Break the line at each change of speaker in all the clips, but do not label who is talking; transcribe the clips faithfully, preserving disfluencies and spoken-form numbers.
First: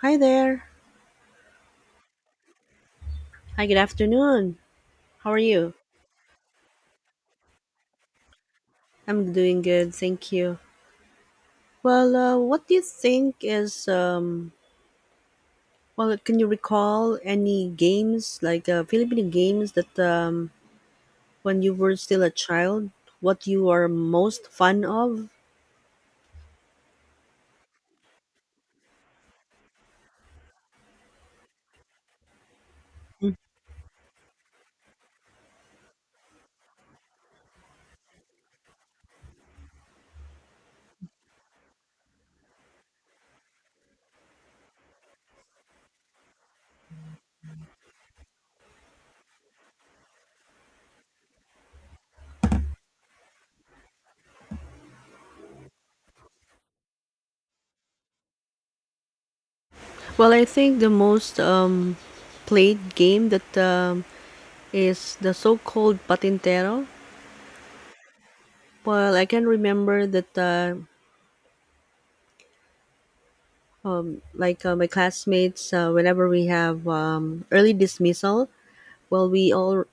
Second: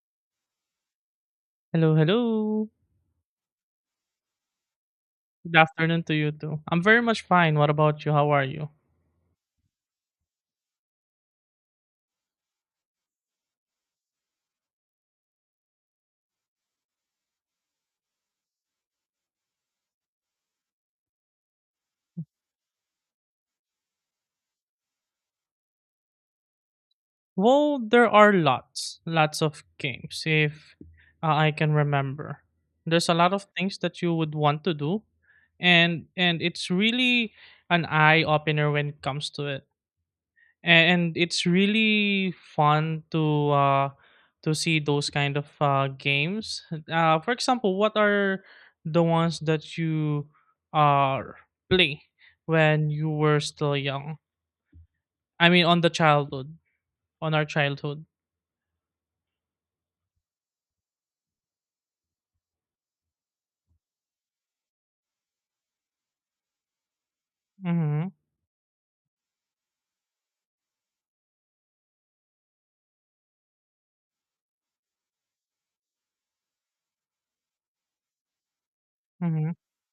Hi there.
Hello, hello.
Hi, good afternoon. How are
Good
you?
afternoon to you too. I'm very much fine. What about you? How are you?
I'm doing good, thank you. Well, uh, what do you think is um well, can you recall any games like uh, Filipino games that um when you were still a child, what you are most fond of?
Well, there are lots, lots of games if uh, I can remember. There's a lot of things that you would want to do, and and it's really an eye opener when it comes to it. And, it's really fun to uh, to see those kind of uh, games. Uh, for example, what are the ones that you uh, play when you were still young? I mean, on the childhood, on our childhood.
Well, I think the most um, played game that um, is the so-called patintero.
Mm-hmm.
Well, I can remember that uh, um, like uh, my classmates, uh, whenever we have um, early dismissal, well,
Mm-hmm.
we all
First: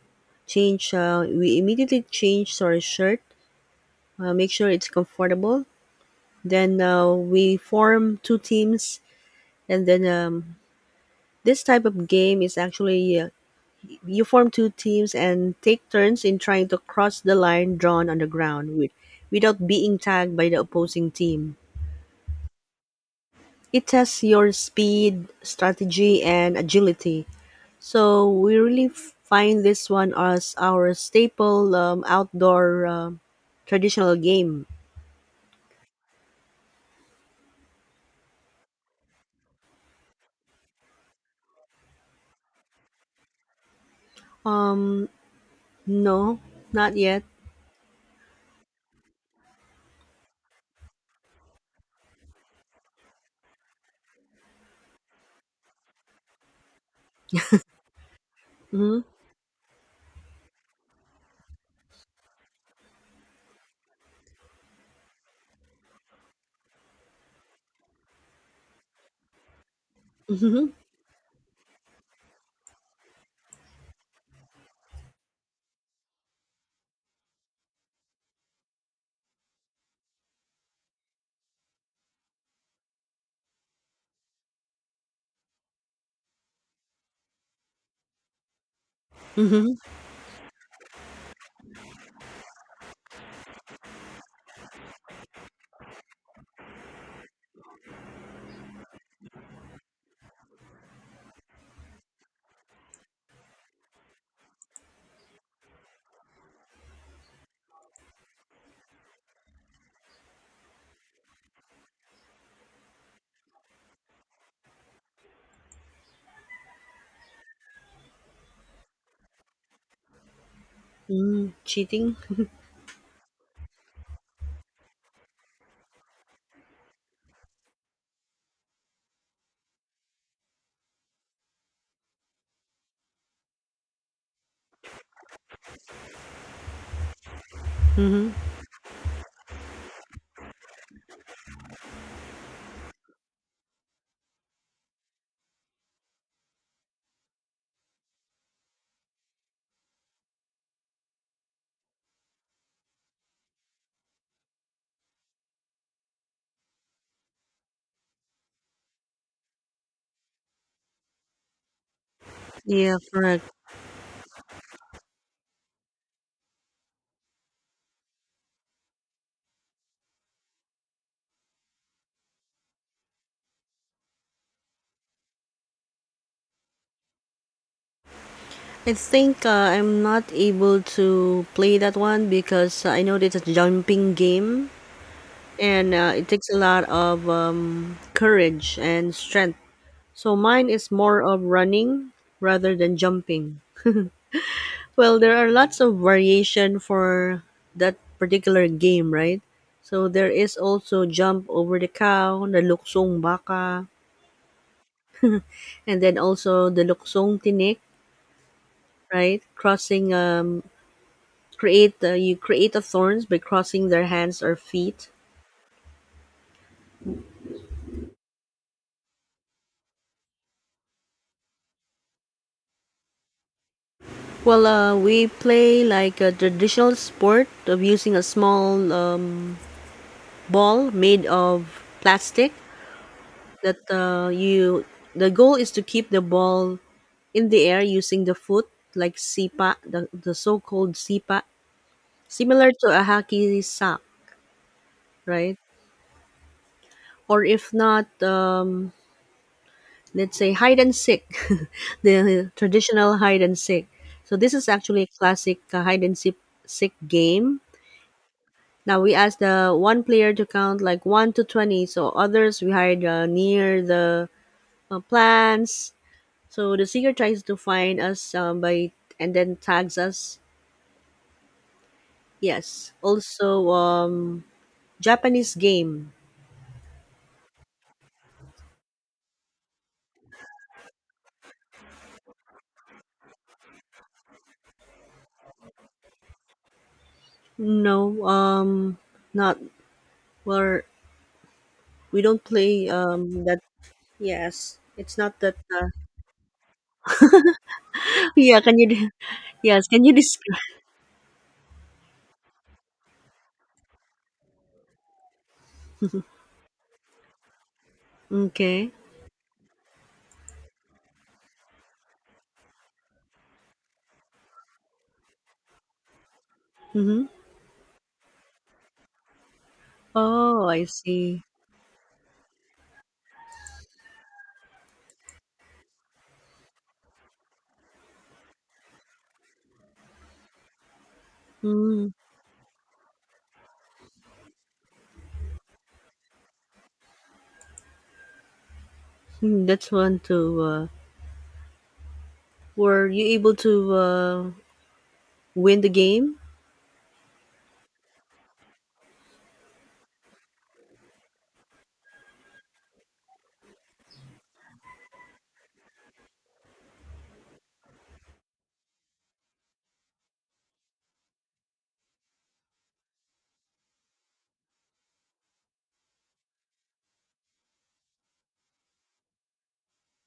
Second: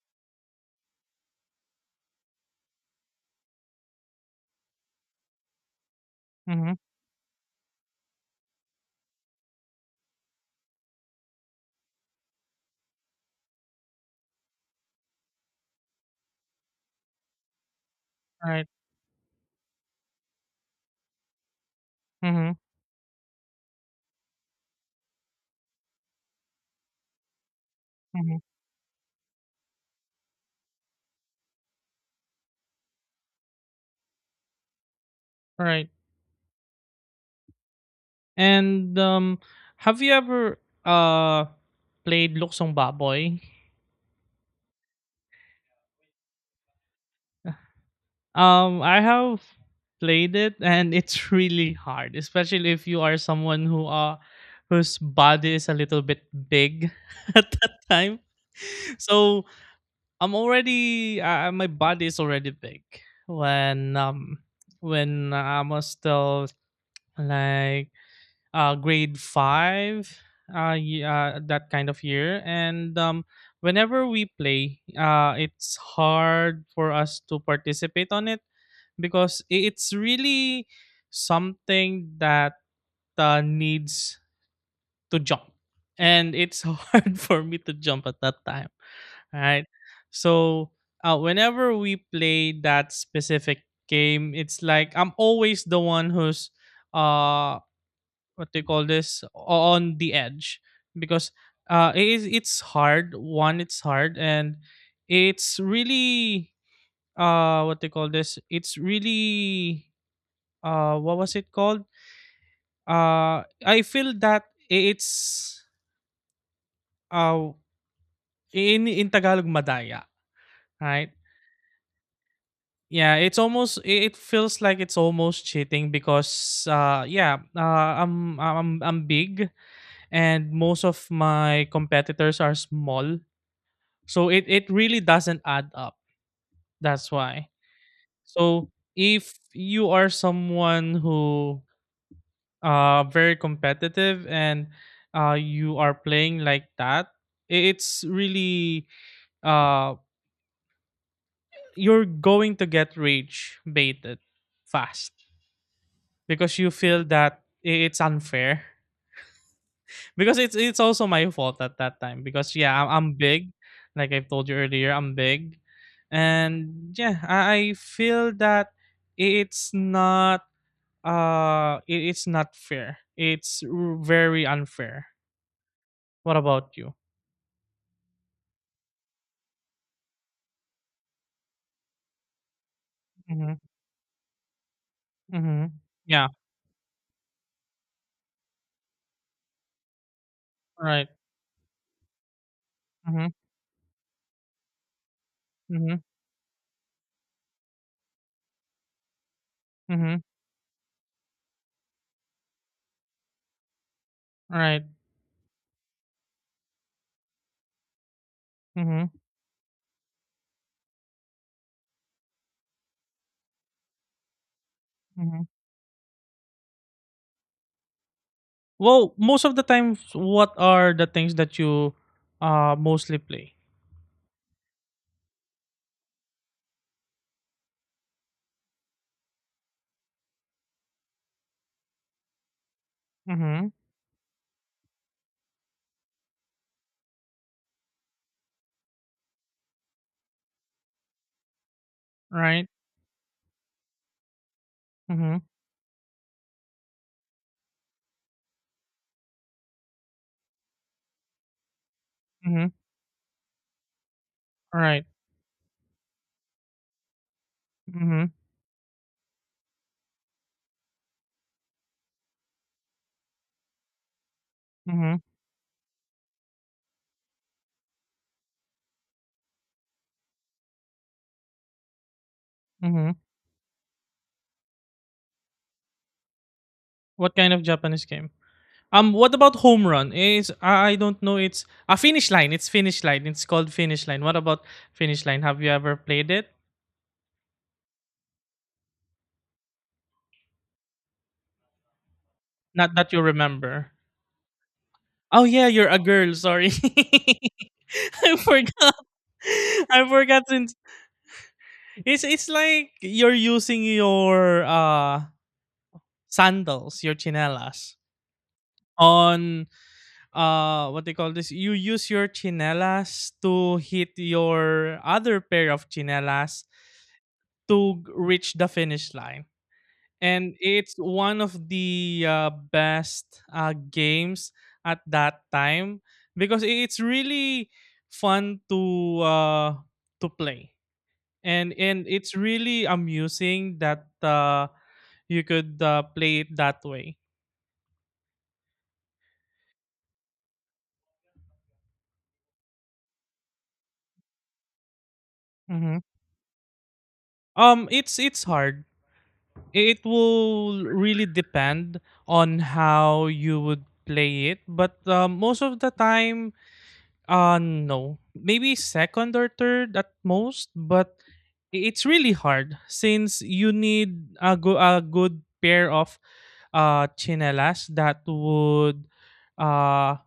change. Uh, we immediately change our shirt, uh, make sure it's comfortable.
Mm-hmm.
Then uh, we form two teams, and then um, this type of game is actually uh, you form two teams and take turns in trying to cross the line drawn on the
Right.
ground with, without being tagged by the opposing team.
Mm-hmm.
It tests your speed, strategy, and agility. So
Mm-hmm.
we really f- find this one as our staple um, outdoor um traditional game.
Right. And um, have you ever uh played Luksong Baboy?
Um, no, not yet.
Um, I have played it, and it's really hard, especially if you are someone who uh whose body is a little bit big at that time.
Mm-hmm.
So, I'm already uh, my body is already big when um when I was still like uh, grade five,
Mm-hmm.
uh, ye- uh, that kind of year. And um, whenever we play, uh, it's hard for us to participate on it, because i- it's really something that uh, needs to jump, and it's hard for me to jump at that time. Right,
Mm-hmm.
so uh, whenever we play that specific game, it's like I'm always the one who's uh what they call this, on the edge, because uh it is it's hard, one, it's hard, and it's really, uh what they call this, it's really, uh what was it called, uh I feel that i- it's, uh in in Tagalog, madaya, right?
Mm-hmm. Cheating.
Yeah, it's almost, i- it feels like it's almost cheating, because uh yeah, uh, i'm i'm i'm big, and most of my competitors are small. So it it really doesn't add up. That's why.
Mm-hmm.
So if you are someone who uh very competitive, and uh you are playing like that, i- it's really, uh you're going to get rage baited fast, because you feel that i- it's unfair. Because it's it's also my fault at that time, because yeah, I'm
Yeah,
I'm
correct.
big. Like I've told you earlier, I'm big. And yeah, I, I feel that it's not, uh it, it's not fair. It's r- very unfair. What about you?
I think uh, I'm not able to play that one because uh, I know that it's a
Mhm.
jumping game,
Mhm.
and uh,
Yeah,
it takes a lot of um, courage and strength. So mine is
right.
more of running rather than
Mhm.
jumping. Well, there are lots of
Mhm.
variation for that particular game, right? So
Mhm.
there is also jump over the cow, the luksong baka,
Right.
and then also the luksong tinik,
Mhm.
right? Crossing um create uh, you create a thorns by crossing their hands or feet.
Mhm. Well, most of the times, what are the things that you uh mostly play?
Well, uh, we play like a traditional sport of using a small um, ball made of plastic
Mhm.
that uh, you the goal is to keep the ball in the air using the foot like sipa, the, the so-called sipa,
Right.
similar to a hockey sack,
Mhm.
right, or if not um, let's say hide and seek. The
Mhm.
traditional hide and seek. So this is actually
Right.
a classic uh, hide and seek, seek game.
Mhm.
Now we ask the one player to count like one to twenty, so others, we hide uh, near the uh,
Mhm,
plants. So the seeker tries to find us um, by and then tags us. Yes.
mhm.
Also, um, Japanese game.
What kind of Japanese game? Um, what about Home Run? Is I I don't know. It's a Finish Line. It's Finish Line. It's called Finish Line. What about Finish Line? Have you ever played it?
No, um, not where we don't play
Not that you
um that.
remember.
Yes, it's not
Oh
that.
yeah, you're
Uh,
a girl. Sorry, I
yeah, can you?
forgot.
de- Yes, can
I
you
forgot.
describe?
Since it's it's like you're using your uh sandals, your chinelas
Okay.
on, uh what they call this, you use your chinelas to hit your other pair of chinelas
Mm-hmm.
to g- reach the finish line, and
Oh, I
it's one
see.
of the uh, best uh, games at that time, because i- it's really fun to uh to play, and and
Mm.
it's really amusing that uh you could uh, play it that way.
Hmm, that's one too. Uh, were you able to uh, win the
Mhm.
game?
um it's it's hard. It will really depend on how you would play it, but uh, most of the time, uh, no. Maybe second or third at most, but i- it's really hard, since you need a, go- a good pair of uh, chinelas that would, uh,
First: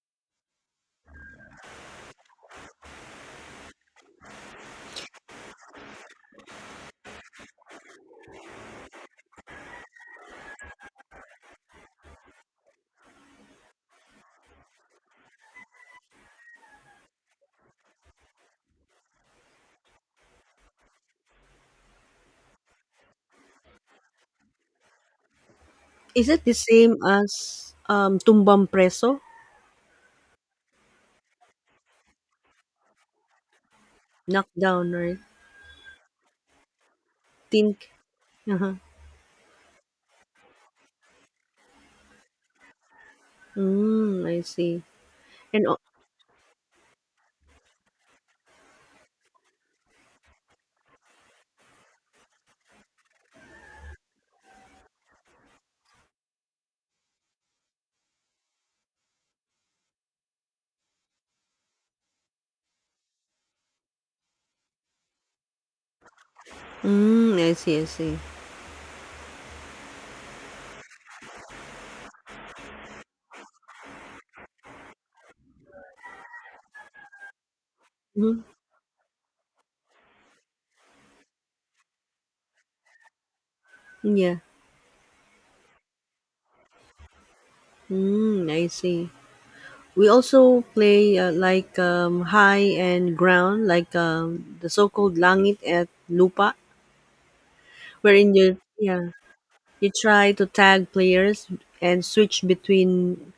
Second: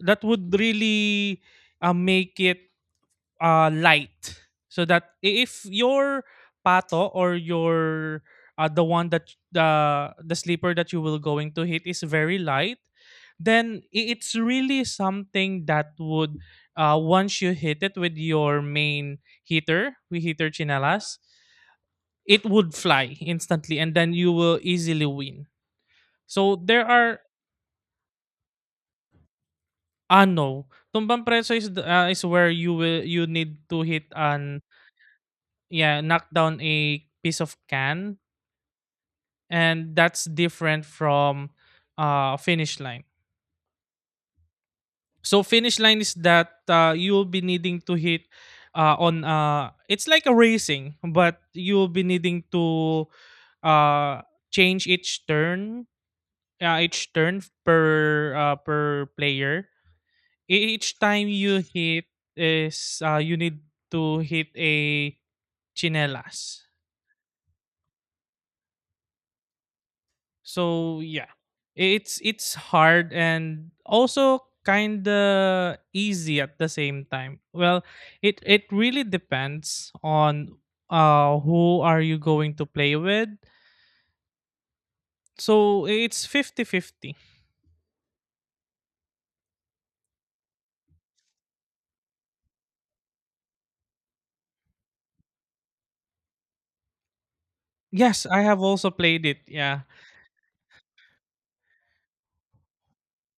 that would really, uh, make it uh, light, so that i- if your pato, or your uh, the one that the the sleeper that you will going to hit is very light, then i- it's really something that would, uh, once you hit it with your main heater we heater chinelas, it would fly instantly and then you will easily win.
Is it the
So there
same
are,
as um, Tumbang Preso?
ano tumbang preso is the, uh, is where you will, you need to hit an,
Knockdown, right?
yeah, knock down a piece of
Think.
can,
Uh-huh.
and that's different from uh finish line.
Mm, I see.
So
And
finish
al-
line is that uh, you'll be needing to hit, uh, on, uh it's like a racing, but you'll be needing to uh change each turn, uh, each turn per uh, per player. E- each time you hit is, uh, you need to hit a chinelas.
mm, I see, I see.
So yeah, it's it's hard and also kind of easy at the same time. Well, it
Mhm.
it really depends on uh who are you going to play with.
Yeah.
So it's fifty fifty.
Mm, I see. We also play uh, like um, high and ground, like um, the so-called langit at lupa,
Yes,
wherein
I
you,
have also
yeah,
played it. Yeah.
you try to tag players and switch between.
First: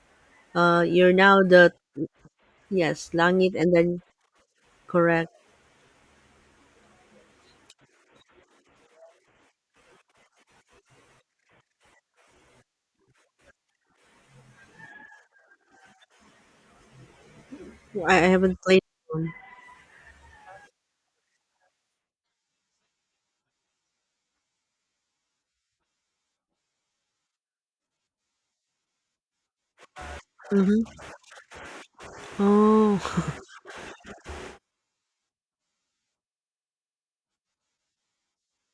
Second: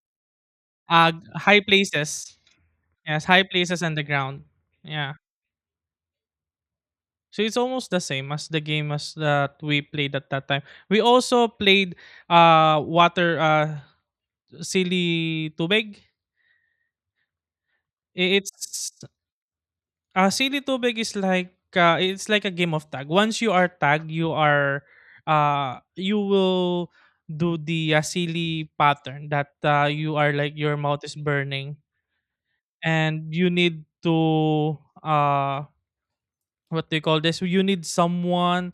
Uh, you're
Uh
now
High
the
places.
yes
Yes, high
langit and
places and
then
the ground. Yeah.
correct.
So it's almost the same as the game as that we played at that time. We also played uh water, uh silly Tubig?
I,
I
I haven't played
it's,
that one.
ah, silly Tubig is like, ah, it's like a game of tag. Once you are tagged, you are, ah, you will do the, ah, Sili pattern, that, ah, you are like your
Mm-hmm.
mouth is burning,
Oh,
and you need to, ah, what do you call this? You need someone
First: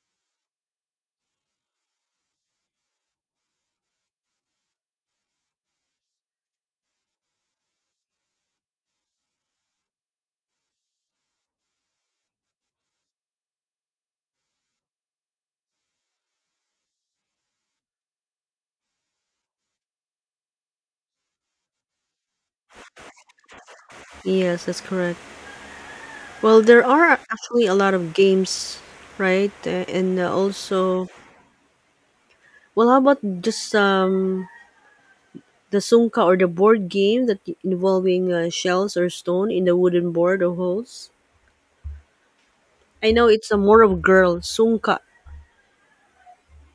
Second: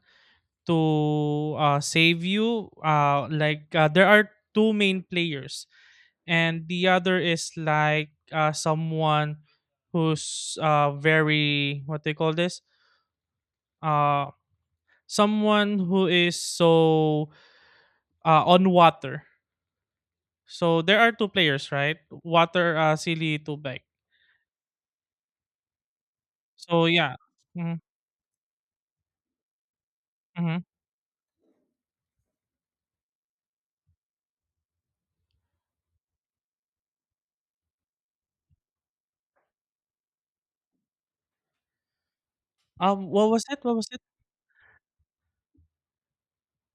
to uh, save you. Uh, like, uh, there are two main players, and the other is like, uh, someone who's, uh, very what they call this, uh, someone who is so, uh, on water. So there are two players, right? Water, uh, silly, tubig.
yes, that's correct. Well, there
So yeah.
are actually a
Mm-hmm.
lot of games, right? Uh, And uh,
Mm-hmm.
also, well, how about just um the sungka or the board game that involving uh, shells or stone in the wooden board or holes? I
Um,
know
what was
it's a
it? What
more
was it?
of girl sungka,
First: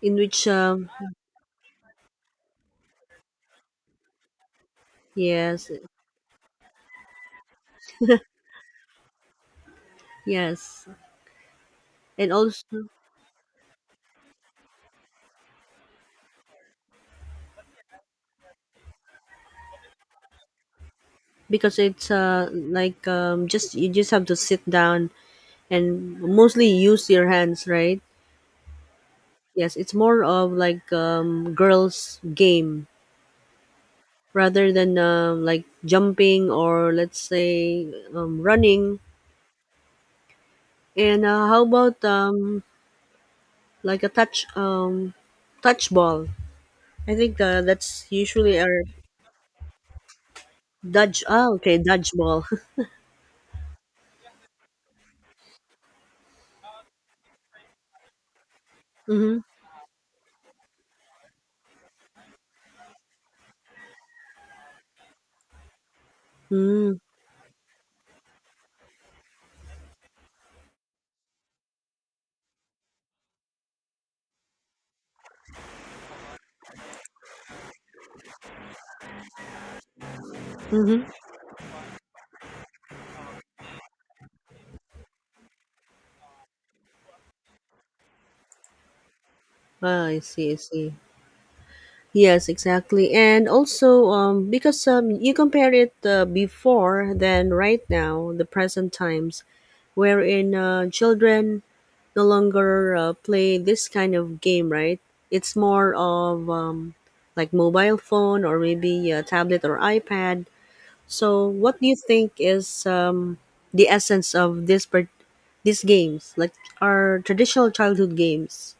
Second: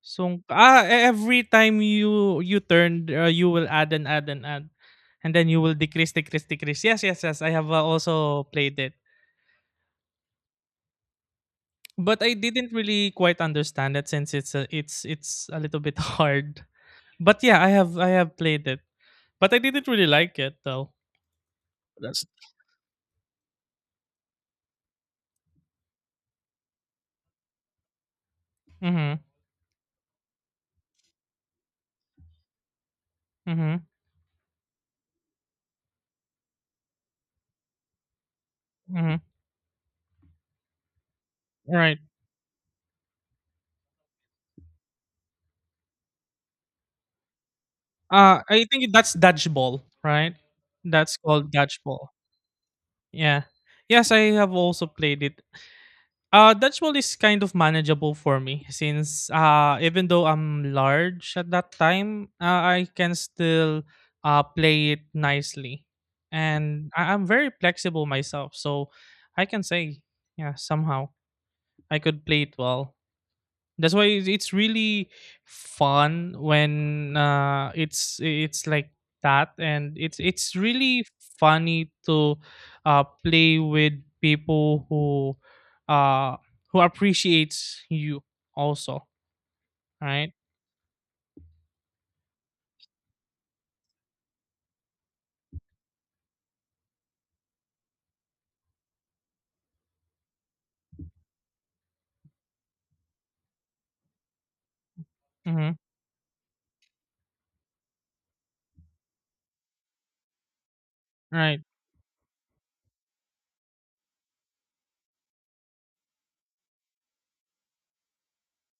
in
Song
which
ah,
um
e Every time you you turn, uh, you will add and add and add, and then you
yes,
will decrease, decrease, decrease. Yes, yes, yes. I have uh, also played it,
yes,
but
and
I didn't
also
really quite understand it, since it's a, it's it's a little bit hard. But yeah, I have I have played it, but I didn't really like it though.
because it's
That's.
uh like um just you just have to sit down and mostly use your hands, right?
Mm-hmm.
Yes, it's more of like um girls game.
Mm-hmm.
Rather than um, like jumping or let's say um, running.
Mm-hmm.
And uh, how
Right.
about um, like a touch um, touch ball? I think uh, that's
Uh
usually
I
our
think that's dodgeball, right? That's
dodge. Ah,
called
okay,
dodgeball.
dodge ball.
Yeah. Yes, I have also played it. Uh, that role is kind of manageable for me, since
Mm-hmm.
uh, even though I'm large at that time, uh, I can still uh, play it nicely. And
Mm-hmm.
I- I'm very flexible myself. So I can say, yeah, somehow I could play it well. That's why it's it's really fun when, uh, it's it's like that, and it's it's really funny to uh, play with people who, uh, who appreciates you also,
Ah, I
right?
see. I see. Yes, exactly. And also, um, because um, you compare it uh, before than right now, the present times, wherein uh, children no longer uh, play this kind of game, right? It's
Mm-hmm.
more of um, like mobile phone or maybe a tablet or iPad. So,
Right.
what do you think is um, the essence of this per- these games, like our traditional childhood games?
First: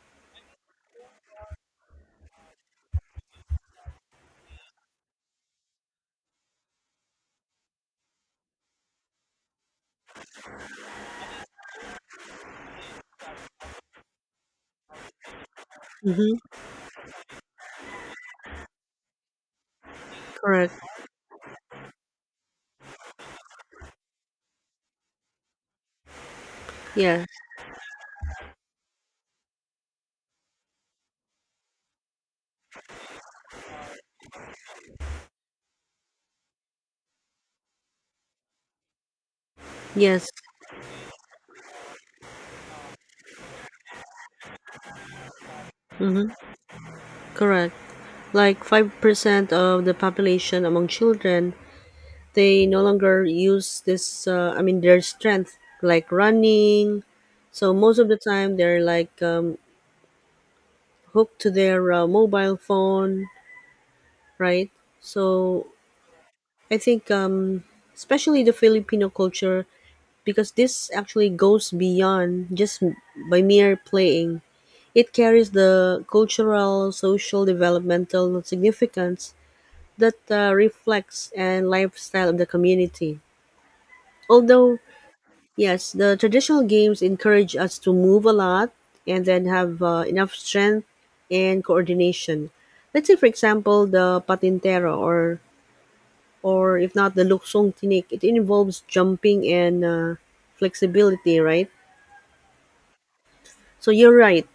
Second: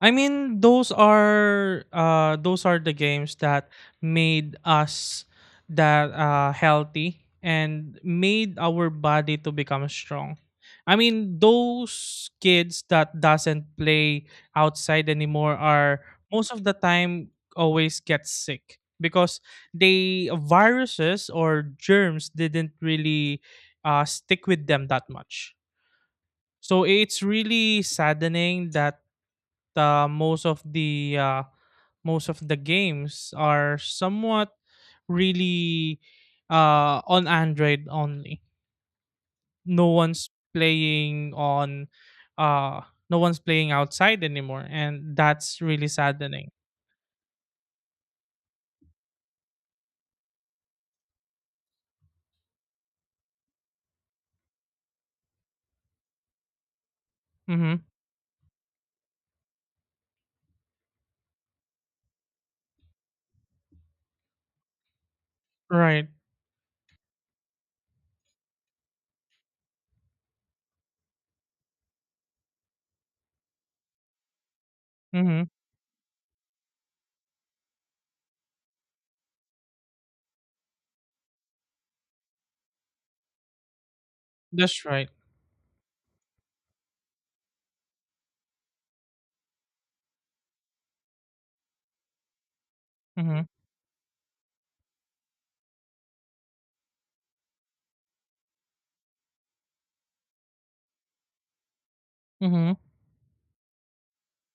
I mean, those are uh those are the games that made us, that, uh healthy, and made our body to become strong. I mean, those kids that doesn't play outside anymore are
Mm-hmm.
most of the time always get sick, because they,
Correct.
viruses or germs, didn't really uh, stick with them that much. So it's
Yeah.
really saddening that, uh, most of the uh, most of the games are somewhat really uh, on Android only. No
Yes.
one's playing on uh, no one's playing outside anymore, and that's really
Mm-hmm.
saddening.
Correct. Like five percent of the population among children, they no longer use this, uh, i mean their strength like running, so
Mm-hmm.
most of the time they're like, um, hooked to their uh, mobile phone, right? So
Right.
I think, um, especially the Filipino culture, because this actually goes beyond just m- by mere playing, it
Mm-hmm.
carries the cultural, social, developmental significance that uh, reflects and lifestyle of the community, although.
That's right.
Yes, the traditional games encourage us to move a lot, and then have uh, enough strength and coordination. Let's say, for
Mm-hmm.
example, the patintero, or or if not the luksong tinik, it involves jumping and, uh, flexibility, right?
Mm-hmm.
So you're right.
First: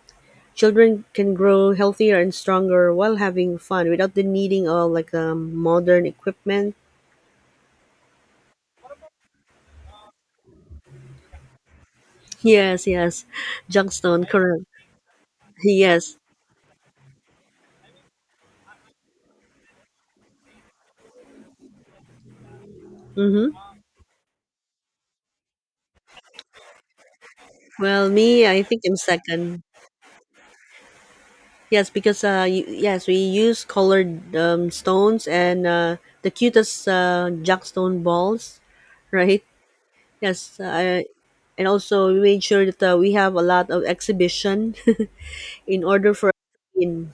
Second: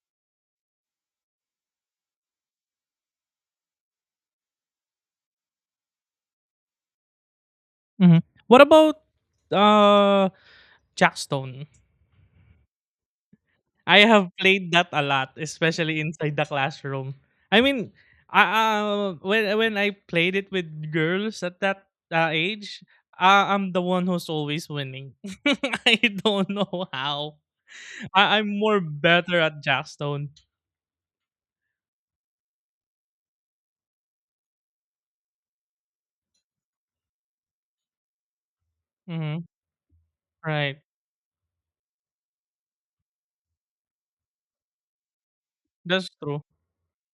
Children can grow healthier and stronger while having fun without the needing of like um, modern equipment.
Mm-hmm. What about uh Jackstone?
Yes, yes,
I
Junkstone,
have
correct.
played that a lot, especially
Yes.
inside the classroom. I mean, uh, uh, when when I played it with girls at that uh, age, uh,
Mm-hmm.
I'm the one who's always winning. I don't know how.
Well,
I,
me,
I'm
I
more
think I'm
better at
second.
Jackstone.
Yes, because uh, you, yes, we use colored um, stones and uh, the cutest uh, jackstone balls,
Mm-hmm.
right? Yes,
Right,
uh, and also we made sure that uh, we have a lot of exhibition in
that's
order for
true.
in.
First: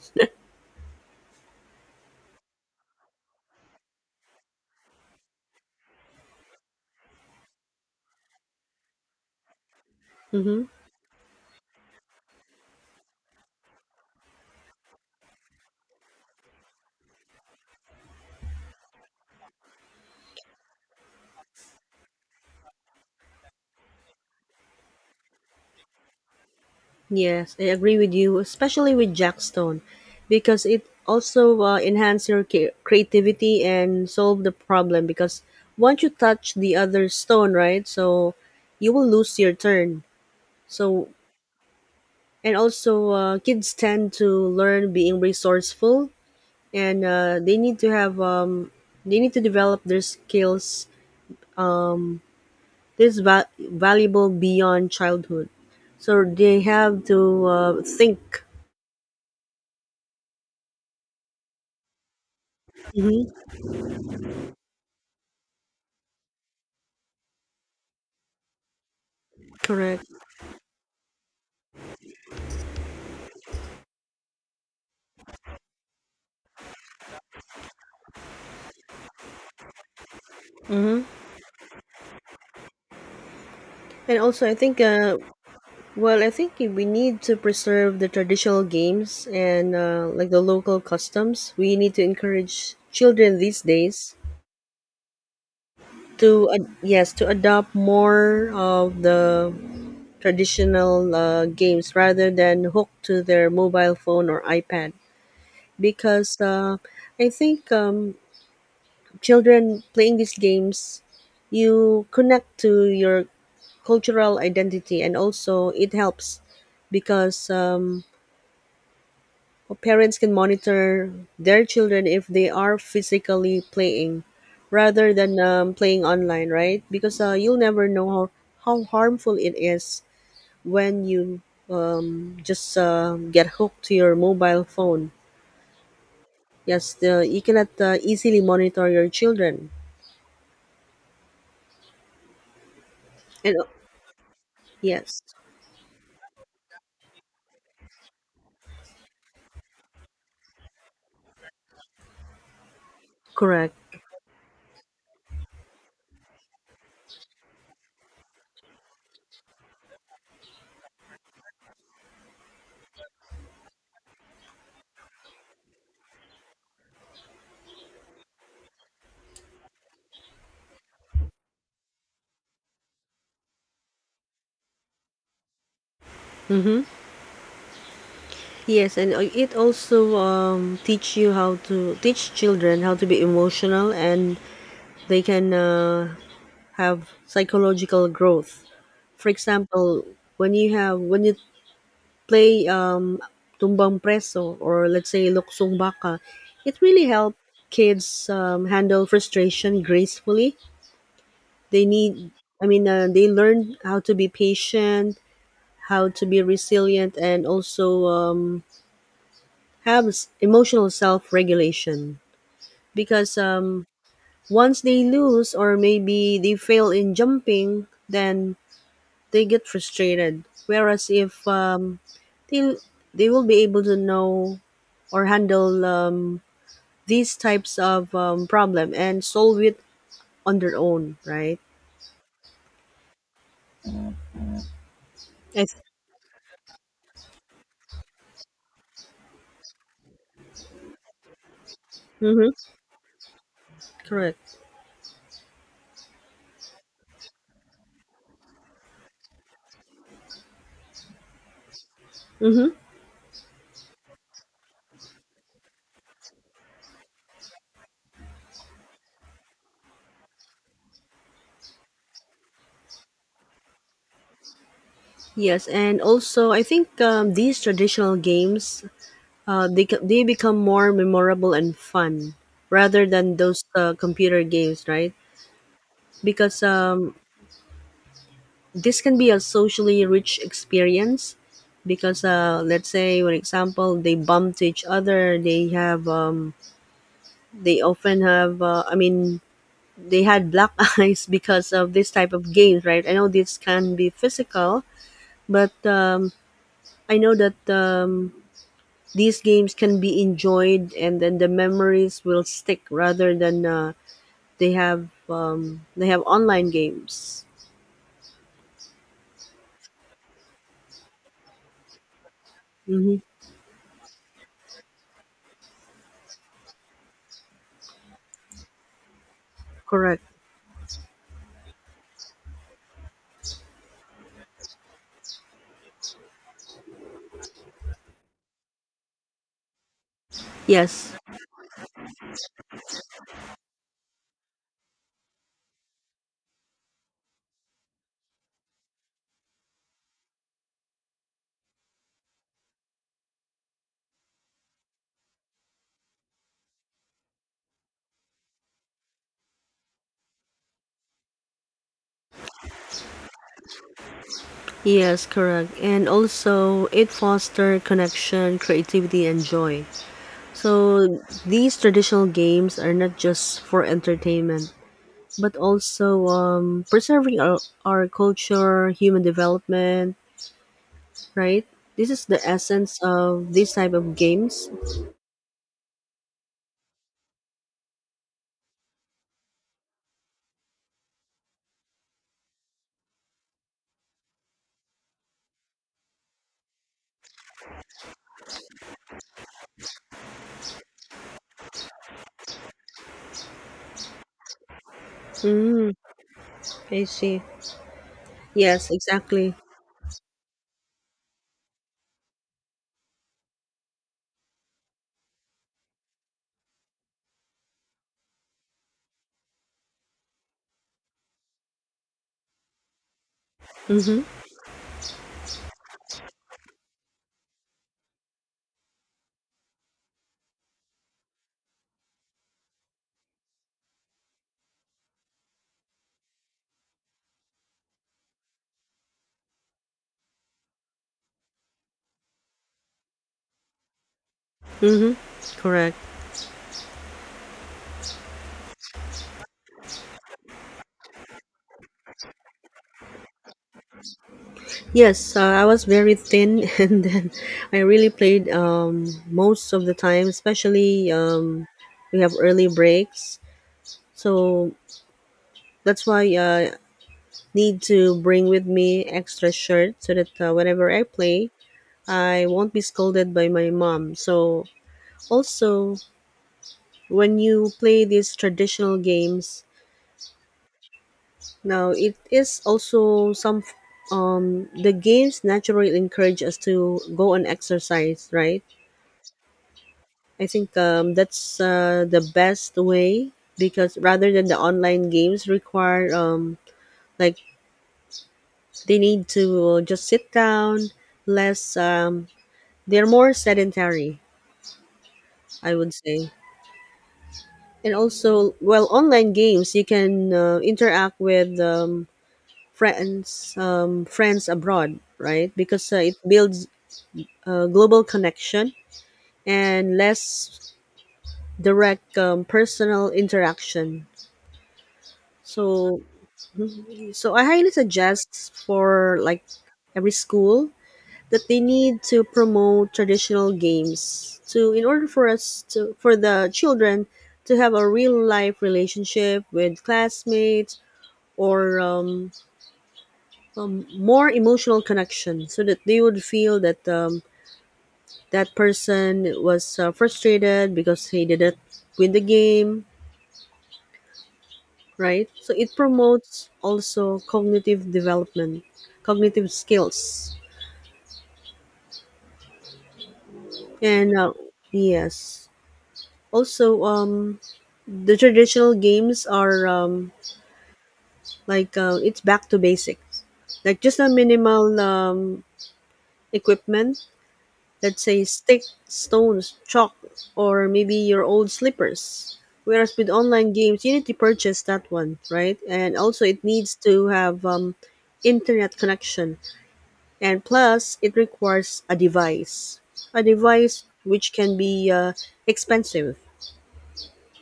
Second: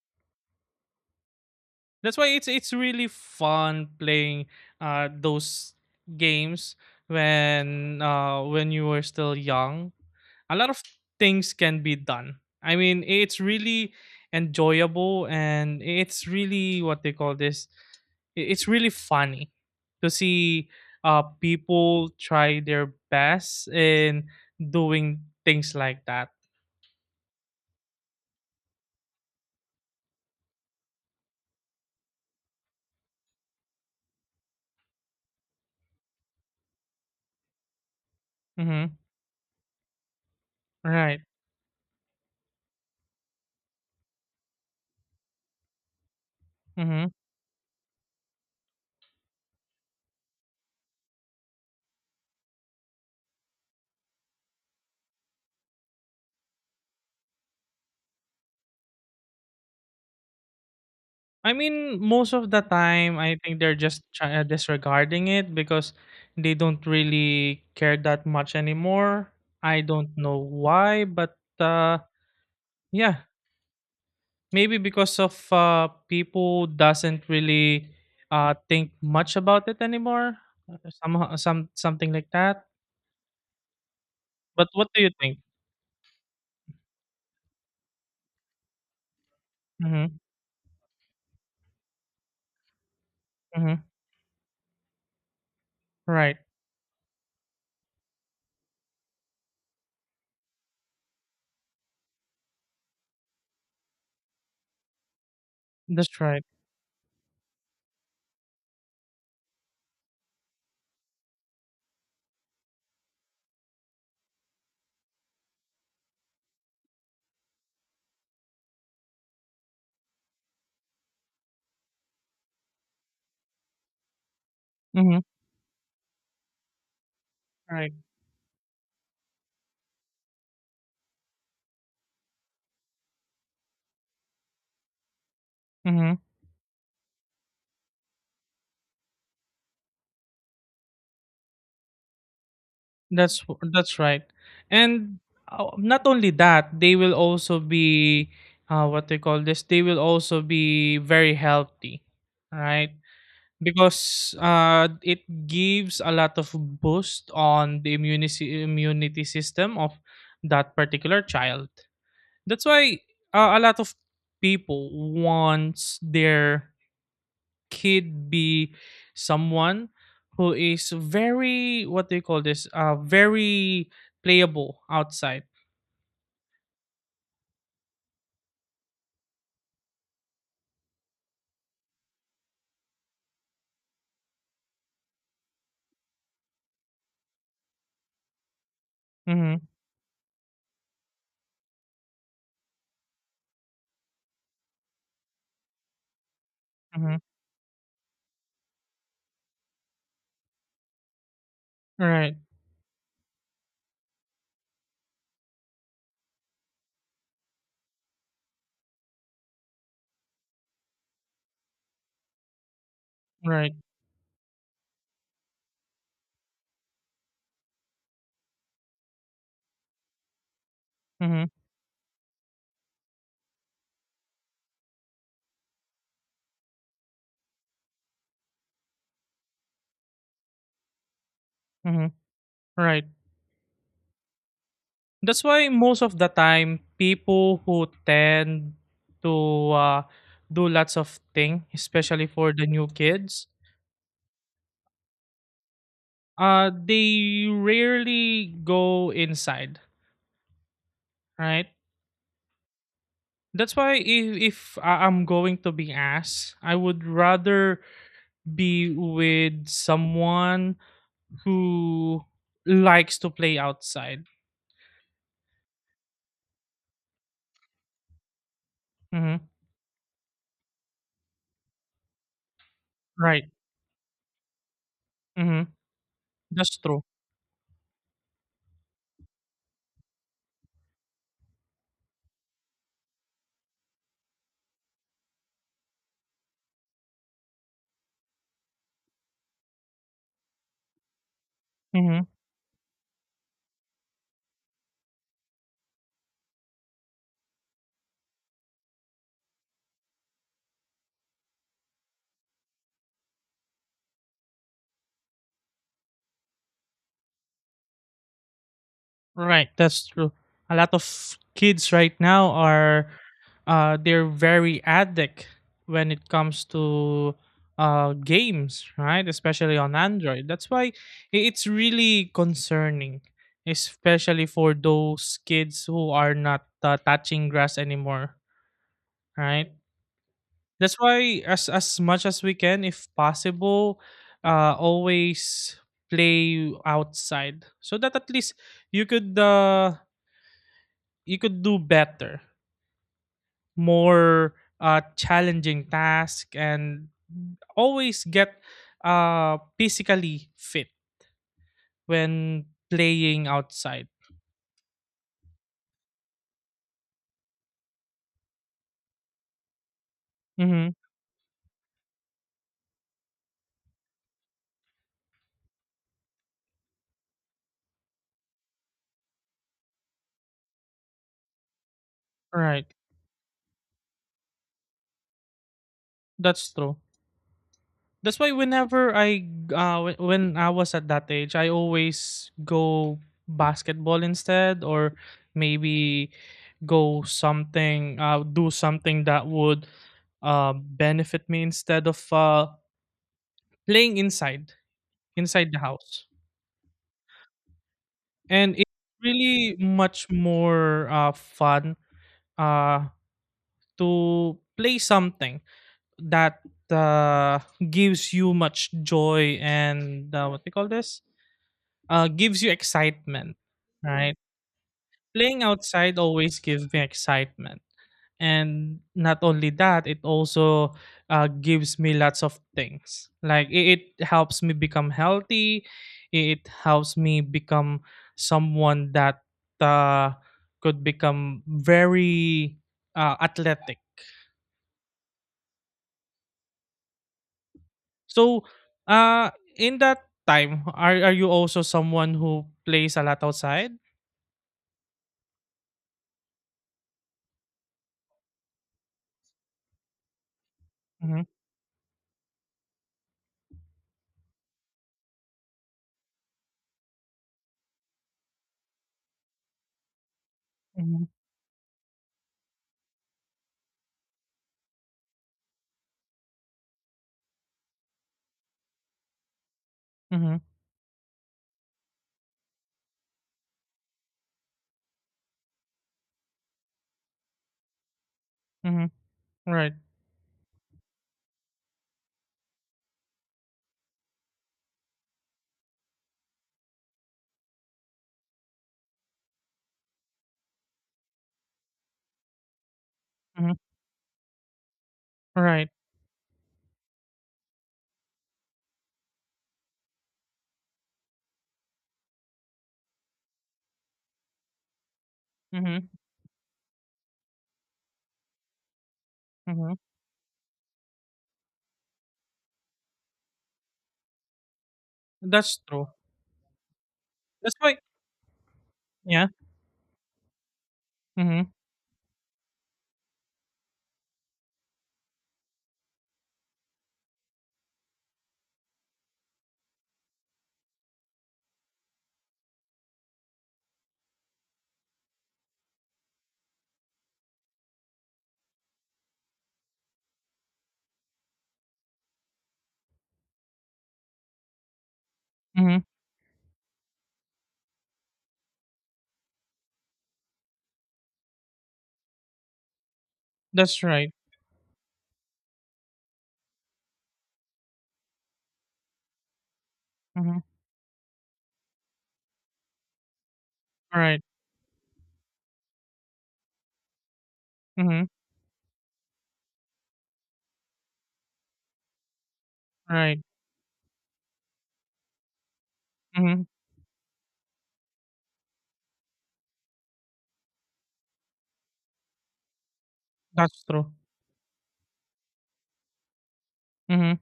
That's why it's it's really fun playing uh those games when, uh when you were still young. A
Hmm.
lot of things can be done. I mean, it's really enjoyable, and it's really, what they call this, i- it's really funny to see uh people try their best in doing things like that.
Yes, I agree with you, especially with jackstone, because it also uh, enhance your ca- creativity and solve the problem. Because once you touch the other stone, right, so you
Mhm.
will lose your turn. So,
Right.
and also uh, kids tend to learn being resourceful, and
Mhm.
uh, they need to have um, they need to develop their skills, this va- valuable beyond childhood, so they have to uh, think.
I mean, most of the time,
Hmm.
I think they're just try- uh, disregarding it, because they don't really care that much anymore. I
Correct.
don't know why, but uh, yeah, maybe because of, uh, people doesn't really uh, think much about it anymore. uh,
Hmm.
Somehow, some something like that.
And also I
But
think,
what do you
uh,
think?
well, I think we need to preserve the traditional games and, uh,
Mm-hmm,
like the local customs. We need to encourage children these
mm-hmm,
days
right.
to, uh, yes, to adopt more of the traditional uh, games rather than hooked to their mobile phone or iPad.
That's
Because
right.
uh, I think um, children playing these games, you connect to your cultural identity, and also it helps because, um, parents can monitor their children if they are physically playing rather
Mm-hmm,
than um, playing online, right? Because uh, you'll never
right.
know how, how harmful it is when you um, just uh, get hooked to your mobile phone.
Mm-hmm.
Yes, the, you cannot uh, easily monitor your children.
That's
And,
w-
uh,
that's right,
yes,
and uh, not only that, they will also be, uh, what they call this. They will also be very healthy, right?
correct.
Because uh, it gives a lot of boost on the immunity immunity system of that particular child. That's why uh, a lot of people wants their kid be someone who is very, what do you call this, uh very playable outside.
Yes, and uh, it also um, teach you how to teach children how to be emotional, and they can uh, have psychological growth. For
Mm-hmm,
example, when you have when you play, um, Tumbang Preso or let's say Luksong Baka, it really
mm-hmm.
helped kids um, handle frustration gracefully. They need,
Right.
I mean, uh, they learn how to be patient, how to be resilient, and also um, have s- emotional self regulation. Because
Right.
um, once they lose or maybe they fail in jumping, then they get frustrated. Whereas
Mm-hmm,
if um, they, they will be able to know or handle um, these types of um, problem and solve it on their own, right?
mm-hmm. Right. That's why
Yes.
most of the time people who tend to uh, do lots of thing, especially for the
Mm-hmm.
new kids,
Correct.
uh they rarely go inside, right?
Mm-hmm.
That's why, if, if I- I'm going to be asked, I would rather be with someone who likes to play outside.
Yes, and also I think um, these traditional games,
Mhm.
uh, they ca- they become more memorable and fun rather than
Right.
those uh, computer games, right?
Mhm.
Because
That's true.
um, this can be a socially rich experience. Because uh, let's say, for example, they bump to each other. They have um, they often have uh, I mean they had black eyes because of this
Mhm.
type of games, right? I know this can be physical, but um, I know that um, these games can be enjoyed, and then the memories will stick rather than uh, they have um, they have online games.
Right. That's true. A lot of kids right now are,
Mm-hmm.
uh they're very addict when it comes to uh games, right? Especially on
Correct.
Android. That's why i- it's really concerning, especially for those kids who are not uh, touching grass anymore, right? That's
Yes.
why as as much as we can, if possible, uh, always play outside, so that at least you could uh, you could do better, more uh, challenging task, and always get uh, physically fit when playing outside.
Yes, correct. And also, it foster connection, creativity, and joy.
Mm-hmm.
So, these traditional games are not just for entertainment, but also um, preserving our, our culture, human development, right? This is the
Right,
essence of this type of games.
that's true. That's why whenever I uh whe- when I was at that age, I always go basketball instead, or maybe go something uh do something that would uh benefit me, instead of uh playing inside inside the
Mm,
house.
I see.
And it's
Yes, exactly.
really much more uh fun uh to play something that uh gives you much joy and, uh, what do you call this? Uh, gives you excitement, Mm.
Mm-hmm.
right? Playing outside always gives me excitement. And not only that, it also uh, gives me lots of things. Like it, it helps me become healthy. It helps me become someone that uh, could become very uh, athletic.
Mm-hmm. Correct.
So, uh, in that time, are, are you also someone who plays a lot outside?
Yes, uh, I was very thin, and then I really played um, most of the time. Especially
Mm-hmm,
um, we have early breaks, so that's why I uh, need to bring with me extra shirt so that uh, whenever I
mm-hmm,
play, I won't be scolded by my mom. So, also, when you play these traditional games,
mm-hmm,
now it is also some um the games naturally encourage us to go and exercise, right?
mm-hmm, right.
I think um that's uh, the best way, because rather than the online games require um like they need to just sit down, less um they're more sedentary, I
Right.
would say. And also, well, online games you can uh, interact with um, friends um, friends abroad, right? Because uh,
Mhm.
it builds uh, global connection and
Mhm.
less direct um, personal interaction.
That's
So,
true.
mm-hmm. So I highly
That's why,
suggest for like
yeah.
every school, that they
Mhm.
need to promote traditional games to, in order for us to, for the children to have a real life relationship with classmates, or um, um, more emotional connection, so that they would feel that um, that person was uh, frustrated because he didn't win the game, right? So it
Mhm.
promotes also cognitive development, cognitive skills,
That's
and
right.
uh, yes, also um, the traditional games are, um,
Mhm.
like uh, it's back to basics, like just a
Right.
minimal um, equipment. Let's say
Mhm.
stick, stones, chalk, or maybe your old slippers. Whereas with
Right.
online games, you need to purchase that one, right? And also, it
Mhm.
needs to have um, internet connection, and plus, it requires a device, a device
That's true.
which can be uh, expensive.
Mhm.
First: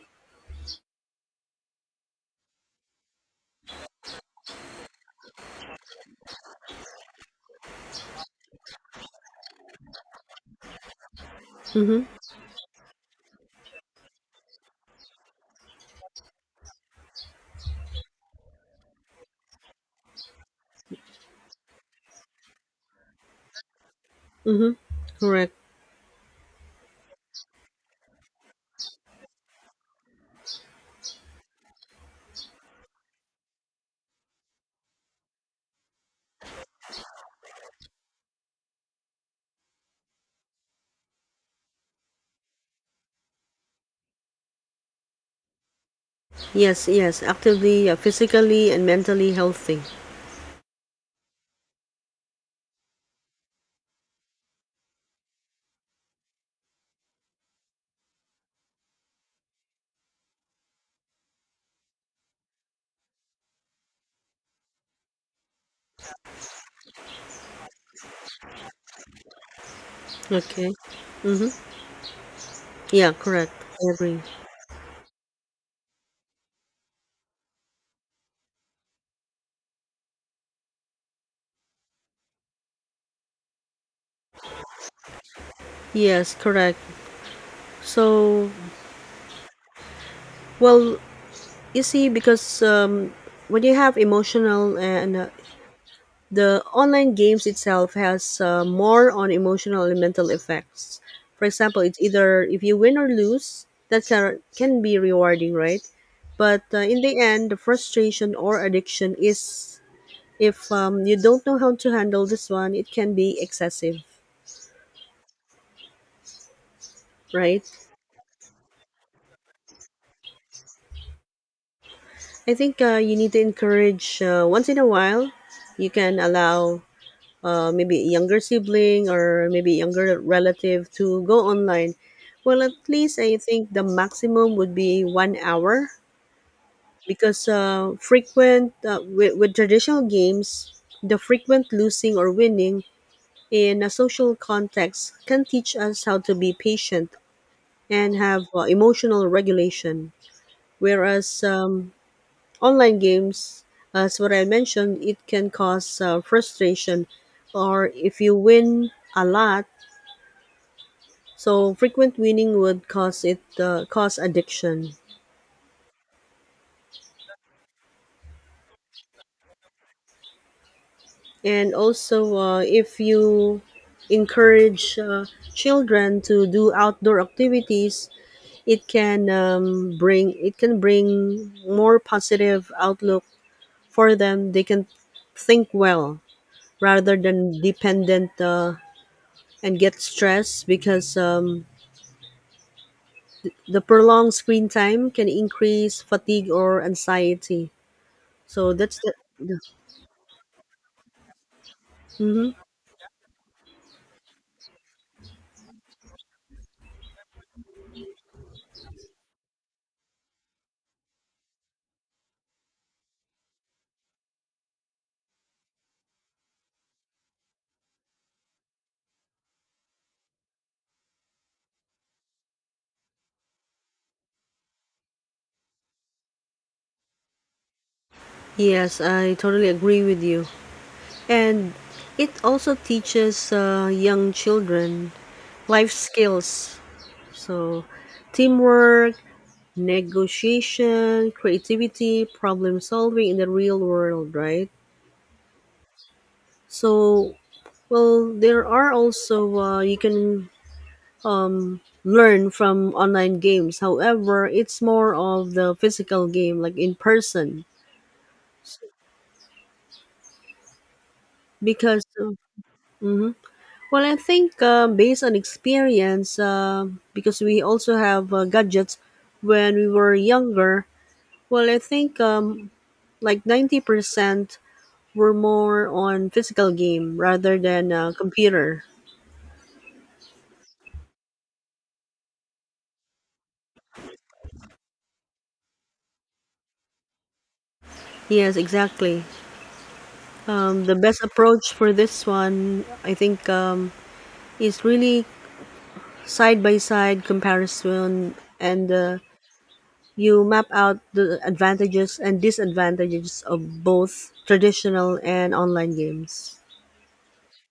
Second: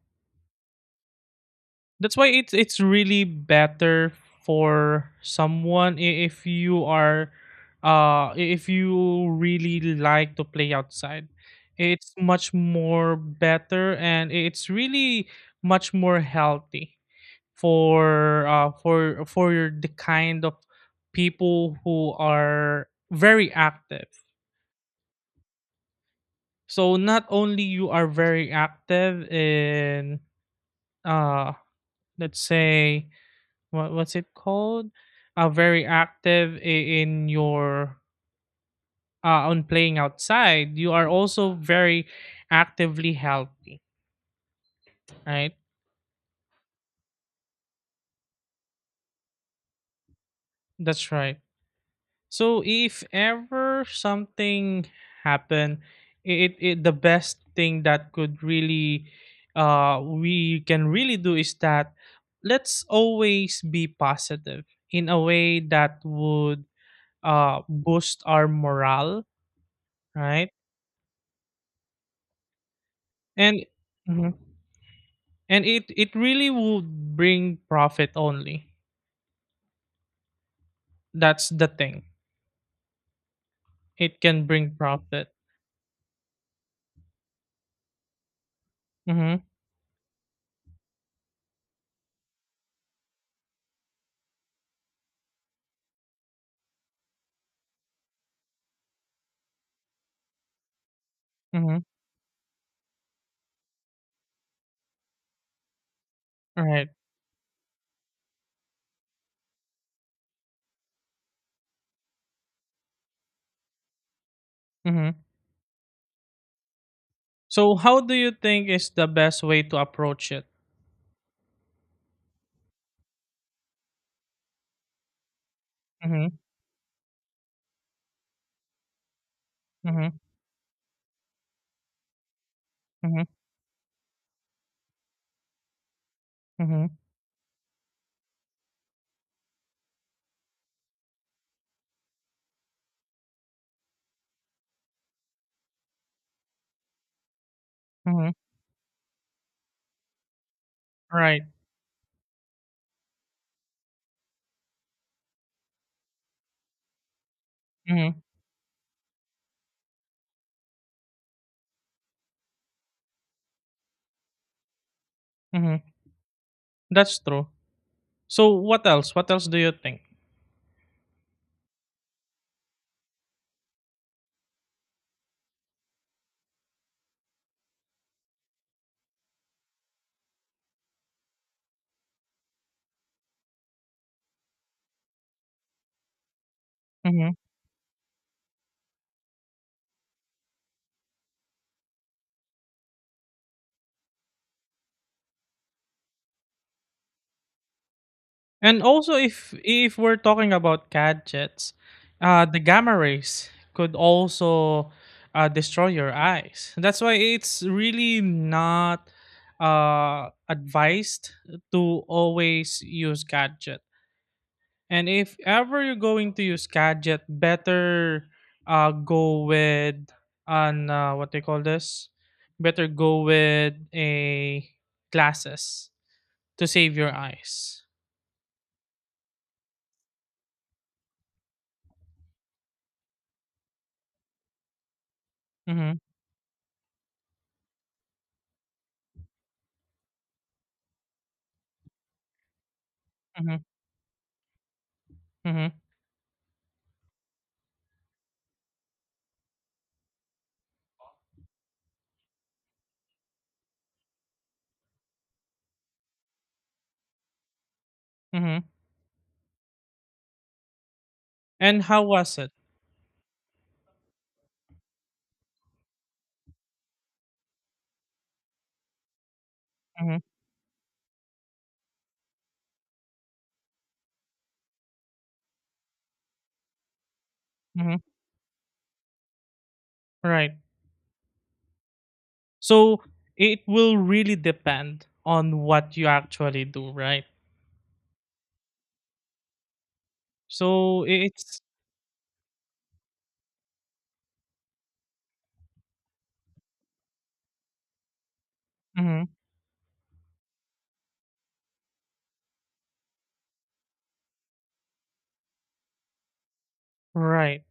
That's why it's it's really better for someone, i- if you are, uh i- if you really like to play outside.
Mm-hmm.
It's much more better, and it's really much more healthy. for uh for for your the kind of people who are very active,
Mm-hmm. Correct.
so not only you are very active in, uh let's say, what what's it called, uh very active, i- in your, uh on playing outside, you are also very actively healthy, right?
Yes. Yes. Actively, uh, physically, and mentally healthy.
That's right. So if ever something happened, it, it the best thing that could really, uh we can really do, is that let's always be positive in a way that would uh boost our morale, right?
Okay. Mm-hmm. Yeah. Correct.
And
I agree.
Mhm. and it it really would bring profit only. That's the thing. It can bring profit.
Yes, correct. So,
Mhm.
well, you see, because um, when you have emotional, uh, and uh, the online games itself has uh, more on emotional and mental effects. For example,
Mhm.
it's either if you win or lose, that can be rewarding, right? But
All
uh,
right.
in the end, the frustration or addiction is, if um, you don't know how to handle this one, it can be excessive,
Mhm.
right?
So how do you think is the best way to approach it?
I think uh, you need to encourage uh, once in a while. You can
Mhm,
allow uh, maybe a younger sibling or maybe
mhm,
younger relative to go online. Well, at least
mhm,
I think the maximum would be one hour,
mhm,
because uh, frequent uh, with, with traditional games, the frequent losing or winning in a social context can teach us how to be patient and
mhm.
have uh, emotional regulation.
Right.
Whereas um, online games, as what I mentioned, it can cause uh, frustration, or if
Mhm,
you win a lot. So frequent winning would cause it uh, cause addiction,
mhm. That's true. So what else? What else do you think?
and also uh, if you encourage uh, children to do outdoor activities, it can um, bring it can bring more positive outlook for them. They can think well rather
Mhm.
than dependent, uh, and get stressed because um, the prolonged screen time can increase fatigue or anxiety. So
And
that's
also, if
the.
if we're talking about gadgets, uh, the gamma rays could also uh, destroy your eyes. That's why it's really not uh, advised to always use gadget. And if ever you're going to use gadget, better uh, go with an, uh, what they call this. Better go with a glasses to save your eyes.
Yes, I totally agree with you. And it also teaches uh, young children life
Mm-hmm,
skills. So, teamwork, negotiation, creativity, problem solving in the
mm-hmm,
real world, right?
mm-hmm.
So, well, there are also, uh, you can um, learn from online games. However, it's more of the physical game, like in person.
Mhm. And
Because,
how
uh,
was it?
mhm. Well, I think uh, based on experience, uh, because we also have uh, gadgets when we were
Mhm,
younger, well, I think um, like ninety percent were more on physical game rather than
mhm,
uh, computer.
right. So it will really depend on what you actually do, right?
Yes, exactly. Um, the
So
best
I- it's
approach for this one, I think, um, is really side by side comparison and uh,
Mhm,
you map out the advantages and disadvantages of both traditional and online games.
right.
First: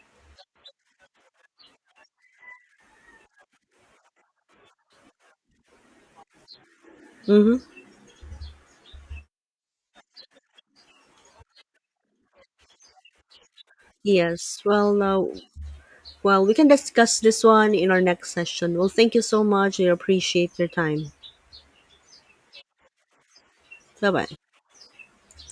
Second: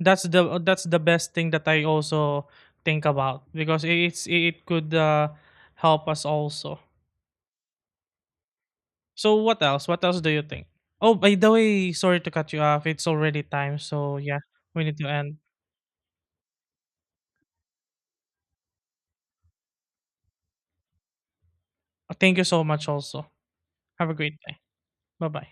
That's the that's the best thing that I also think about, because it's it could uh, help us also.
Mm-hmm.
So what else? What else do you think? Oh, by the way, sorry to cut you off. It's already time, so yeah,
Yes.
we
Well,
need to
now,
end.
well, we can discuss this one in our next session. Well, thank you so much. I appreciate your time.
Thank you so much. Also, have
Bye
a
bye.
great day. Bye bye.